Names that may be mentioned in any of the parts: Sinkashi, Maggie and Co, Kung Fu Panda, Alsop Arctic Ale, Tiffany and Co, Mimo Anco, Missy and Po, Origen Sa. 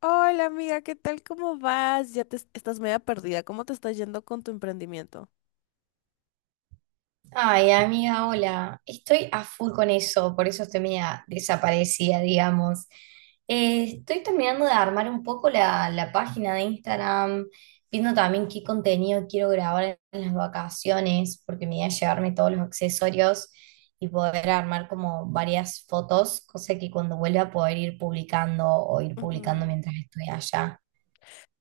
Hola amiga, ¿qué tal? ¿Cómo vas? Ya te estás media perdida. ¿Cómo te está yendo con tu emprendimiento? Ay, amiga, hola. Estoy a full con eso, por eso estoy media desaparecida, digamos. Estoy terminando de armar un poco la página de Instagram, viendo también qué contenido quiero grabar en las vacaciones, porque me voy a llevarme todos los accesorios y poder armar como varias fotos, cosa que cuando vuelva a poder ir publicando o ir publicando Ujú. mientras estoy allá.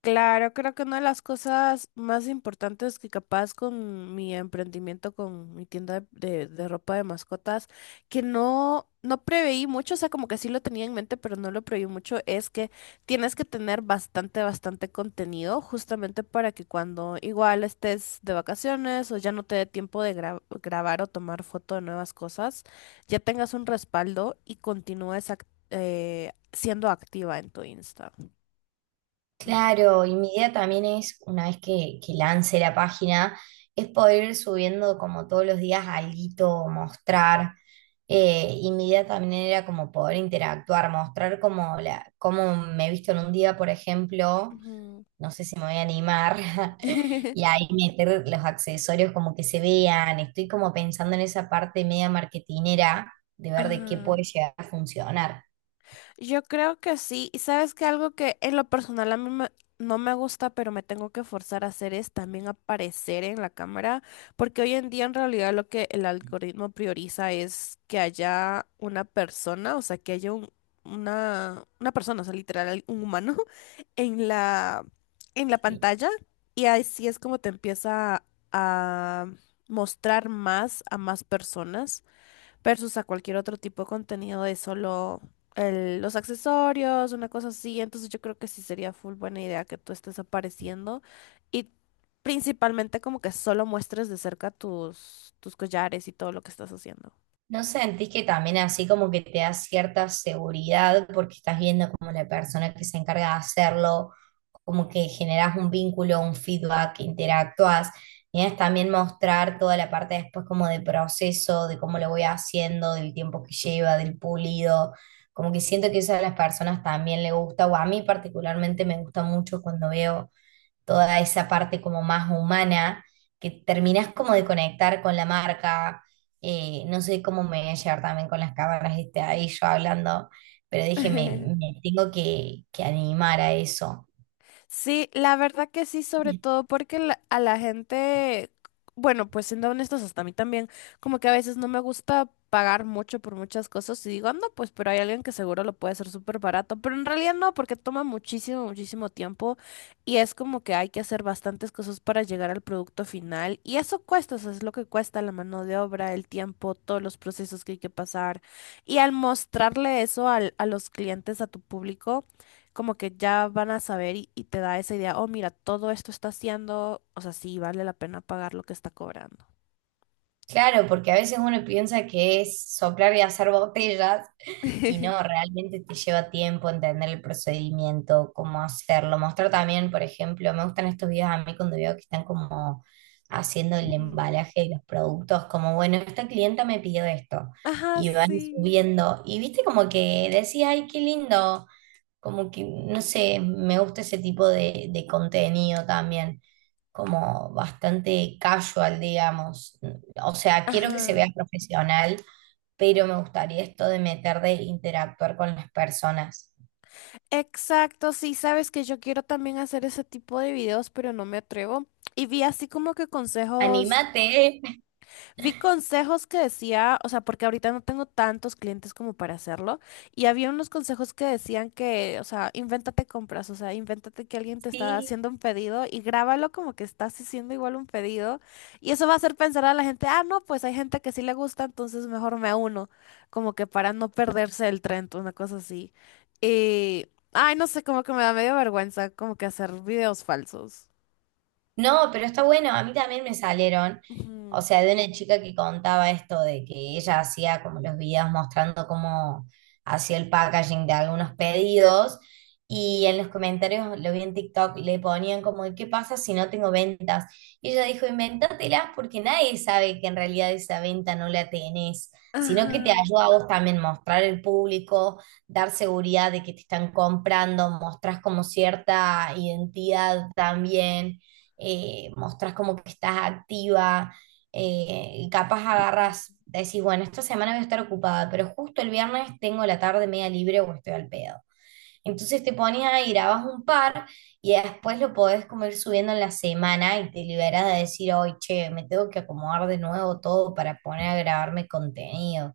Claro, creo que una de las cosas más importantes que capaz con mi emprendimiento, con mi tienda de, de ropa de mascotas, que no preveí mucho, o sea, como que sí lo tenía en mente, pero no lo preveí mucho, es que tienes que tener bastante contenido, justamente para que cuando igual estés de vacaciones o ya no te dé tiempo de grabar o tomar foto de nuevas cosas, ya tengas un respaldo y continúes siendo activa en tu Insta. Ujú. Claro, y mi idea también es, una vez que lance la página, es poder ir subiendo como todos los días alguito, mostrar. Y mi idea también era como poder interactuar, mostrar como cómo me he visto en un día, por ejemplo, Ujú. no sé si me voy a animar, y ahí meter los accesorios como que se vean. Estoy como pensando en esa parte media marketinera de ver de qué puede Ah, llegar a funcionar. yo creo que sí. Y sabes que algo que en lo personal no me gusta, pero me tengo que forzar a hacer es también aparecer en la cámara, porque hoy en día en realidad lo que el algoritmo prioriza es que haya una persona, o sea, que haya una persona, o sea, literal, un humano en en la Sí. pantalla. Y así es como te empieza a mostrar más a más personas, versus a cualquier otro tipo de contenido de solo los accesorios, una cosa así. Entonces yo creo que sí sería full buena idea que tú estés apareciendo y principalmente como que solo muestres de cerca tus collares y todo lo que estás haciendo. ¿No sentís que también así como que te da cierta seguridad porque estás viendo como la persona que se encarga de hacerlo, como que generás un vínculo, un feedback, interactúas? Y es también mostrar toda la parte después como de proceso, de cómo lo voy haciendo, del tiempo que lleva, del pulido. Como que siento que eso a las personas también le gusta, o a mí particularmente me gusta mucho cuando veo toda esa parte como más humana, que terminás como de conectar con la marca. No sé cómo me voy a llevar también con las cámaras este, ahí yo hablando, pero dije, me tengo que animar a eso. Sí, la verdad que sí, sobre todo porque a la gente, bueno, pues siendo honestos, hasta a mí también, como que a veces no me gusta pagar mucho por muchas cosas y digo, no, pues, pero hay alguien que seguro lo puede hacer súper barato, pero en realidad no, porque toma muchísimo tiempo y es como que hay que hacer bastantes cosas para llegar al producto final y eso cuesta, eso es lo que cuesta la mano de obra, el tiempo, todos los procesos que hay que pasar y al mostrarle eso a los clientes, a tu público como que ya van a saber y te da esa idea, oh, mira, todo esto está haciendo, o sea, sí, vale la pena pagar lo que está cobrando. Claro, porque a veces uno piensa que es soplar y hacer botellas y no, realmente te lleva tiempo entender el procedimiento, cómo hacerlo. Mostrar también, por ejemplo, me gustan estos videos a mí cuando veo que están como haciendo el Ujú. embalaje de los productos, como, bueno, esta clienta me pidió esto Ajá, y van sí. subiendo. Y viste como que decía, ay, qué lindo. Como que, no sé, me gusta ese tipo de contenido también, como bastante casual, digamos. O sea, quiero que se vea Ajá. profesional, pero me gustaría esto de meter de interactuar con las personas. Exacto, sí, sabes que yo quiero también hacer ese tipo de videos, pero no me atrevo. Y vi así como que consejos. ¡Anímate! Vi consejos que decía, o sea, porque ahorita no tengo tantos clientes como para hacerlo, y había unos consejos que decían que, o sea, invéntate compras, o sea, invéntate que alguien te está Sí. haciendo un pedido y grábalo como que estás haciendo igual un pedido, y eso va a hacer pensar a la gente, ah, no, pues hay gente que sí le gusta, entonces mejor me uno, como que para no perderse el tren, una cosa así. Y, ay, no sé, como que me da medio vergüenza como que hacer videos falsos. No, pero está bueno, a mí también me salieron, o Ujú. sea, de una chica que contaba esto de que ella hacía como los videos mostrando cómo hacía el packaging de algunos pedidos y en los comentarios, lo vi en TikTok, le ponían como, ¿qué pasa si no tengo ventas? Y ella dijo, invéntatelas porque nadie sabe que en realidad esa venta no la tenés, sino que te Ajá. ayuda a vos también mostrar al público, dar seguridad de que te están comprando, mostrás como cierta identidad también mostrás como que estás activa, y capaz agarras, decís, bueno, esta semana voy a estar ocupada, pero justo el viernes tengo la tarde media libre o estoy al pedo. Entonces te pones ahí, grabas un par y después lo podés como ir subiendo en la semana y te liberas de decir, hoy, che, me tengo que acomodar de nuevo todo para poner a grabarme contenido.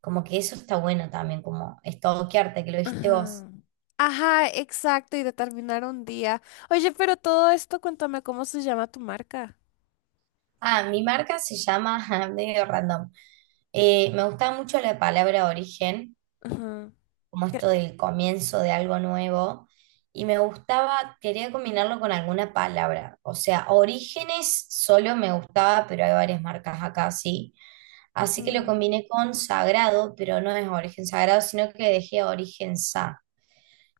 Como que eso está bueno también, como estoquearte, que lo dijiste vos. Ajá. Ajá, exacto, y determinar un día. Oye, pero todo esto, cuéntame cómo se llama tu marca. Ah, mi marca se llama, medio random. Me gustaba mucho la palabra origen Ajá. como ¿Qué? esto del comienzo de algo nuevo, y me gustaba, quería combinarlo con alguna palabra, o sea, Orígenes solo me gustaba, pero hay varias marcas acá, sí, así que lo Ujú. combiné con Sagrado, pero no es Origen Sagrado, sino que dejé Origen Sa.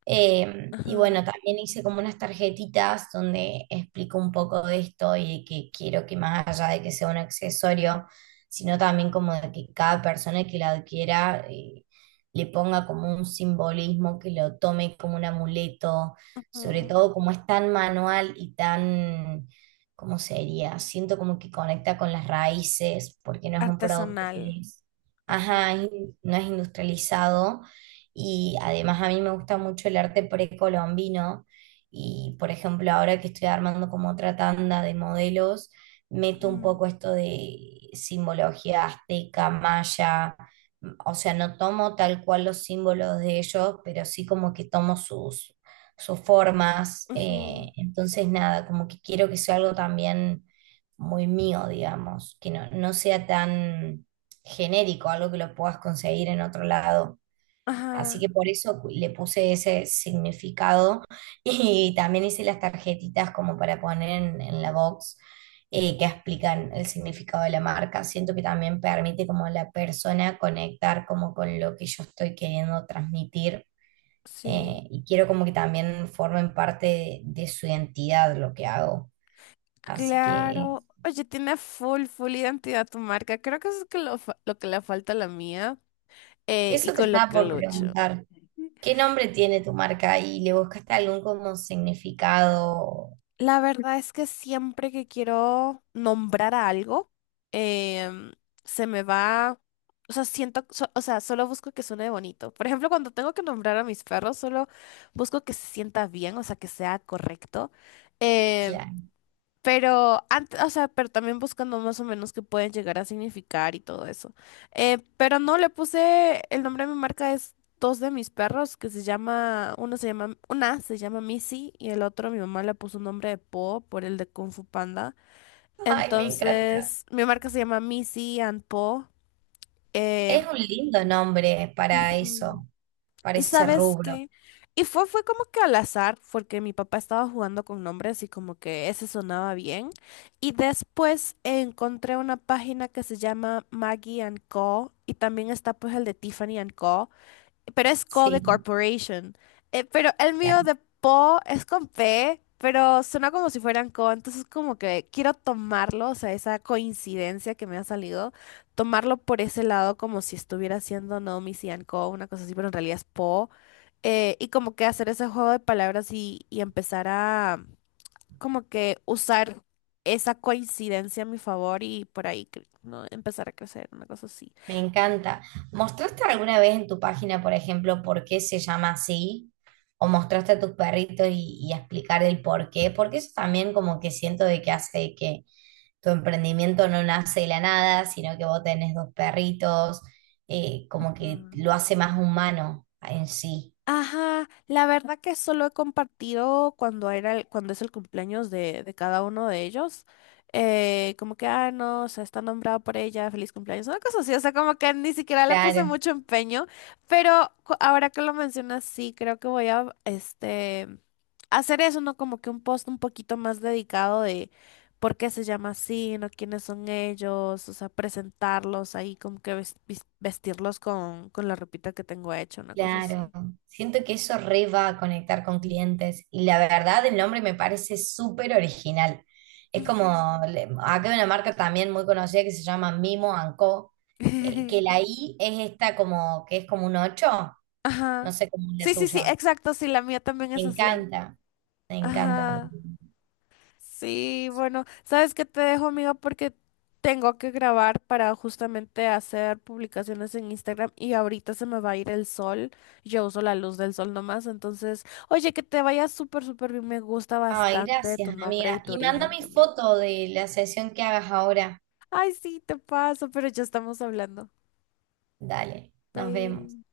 Y bueno, Ajá. también hice como unas tarjetitas donde explico un poco de esto y que quiero que más allá de que sea un accesorio, sino también como de que cada persona que la adquiera le ponga como un simbolismo, que lo tome como un amuleto, sobre Ujú. todo como es tan manual y tan, ¿cómo sería? Siento como que conecta con las raíces, porque no es un producto que Artesanal. es, Ajá. ajá, no es industrializado y además a mí me gusta mucho el arte precolombino y, por ejemplo, ahora que estoy armando como otra tanda de modelos, meto un Ujú. poco esto de simbología azteca, maya, o sea, no tomo tal cual los símbolos de ellos, pero sí como que tomo sus, sus formas. Ujú. Entonces, nada, como que quiero que sea algo también muy mío, digamos, que no, no sea tan genérico, algo que lo puedas conseguir en otro lado. Así Ajá. que por eso le puse ese significado y también hice las tarjetitas como para poner en la box que explican el significado de la marca. Siento que también permite como a la persona conectar como con lo que yo estoy queriendo transmitir Sí. Y quiero como que también formen parte de su identidad lo que hago. Así que Claro. Oye, tiene full, full identidad tu marca. Creo que eso es que lo, lo que le falta a la mía, y eso te con lo estaba que por lucho. preguntar. ¿Qué nombre tiene tu marca y le buscaste algún como significado? La verdad es que siempre que quiero nombrar a algo, em, se me va, o sea, siento, o sea, solo busco que suene bonito. Por ejemplo, cuando tengo que nombrar a mis perros, solo busco que se sienta bien, o sea, que sea correcto. Em, Claro. pero, o sea, pero también buscando más o menos qué pueden llegar a significar y todo eso. Pero no le puse el nombre de mi marca, es dos de mis perros que se llama, uno se llama, una se llama Missy y el otro mi mamá le puso un nombre de Po por el de Kung Fu Panda. Ay, me encanta. Entonces, mi marca se llama Missy and Po. Eh, Es un lindo nombre para ujú. eso, para ¿Y ese sabes rubro. qué? Y fue como que al azar, porque mi papá estaba jugando con nombres y como que ese sonaba bien. Y después encontré una página que se llama Maggie and Co. Y también está pues el de Tiffany and Co, pero es Co de Sí, Corporation. Pero el mío claro. de Po es con P, pero suena como si fueran Co, entonces como que quiero tomarlo, o sea, esa coincidencia que me ha salido, tomarlo por ese lado como si estuviera haciendo Naomi Sian Co, una cosa así, pero en realidad es Po. Y como que hacer ese juego de palabras y empezar a como que usar esa coincidencia a mi favor y por ahí ¿no? empezar a crecer, una cosa así. Me encanta. ¿Mostraste alguna vez en tu página, por ejemplo, por qué se llama así? ¿O mostraste a tus perritos y explicar el por qué? Porque eso también como que siento de que hace que tu emprendimiento no nace de la nada, sino que vos tenés dos perritos, como que lo hace más humano en sí. Ajá, la verdad que solo he compartido cuando cuando es el cumpleaños de cada uno de ellos. Como que, ah, no, o sea, está nombrado por ella, feliz cumpleaños, una cosa así, o sea, como que ni siquiera le puse Claro. mucho empeño, pero ahora que lo mencionas, sí, creo que voy a, este, hacer eso, ¿no? Como que un post un poquito más dedicado de por qué se llama así, ¿no? ¿Quiénes son ellos? O sea, presentarlos ahí, como que vestirlos con la ropita que tengo hecha, una cosa Claro, así. siento que eso re va a conectar con clientes y la verdad el nombre me parece súper original. Es como, Ujú. Acá hay una marca también muy conocida que se llama Mimo Anco, que la I es esta como, que es como un 8, no Ajá. sé cómo es la Sí, sí, sí, tuya. exacto, sí, la mía también Me es así. encanta, me encanta. Ajá. Sí, bueno, ¿sabes qué? Te dejo, amiga, porque tengo que grabar para justamente hacer publicaciones en Instagram y ahorita se me va a ir el sol. Yo uso la luz del sol nomás, entonces, oye, que te vaya súper, súper bien. Me gusta Ay, bastante tu gracias nombre y amiga. tu Y manda origen mi también. foto de la sesión que hagas ahora. Ay, sí, te paso, pero ya estamos hablando. Dale, nos vemos. Bye.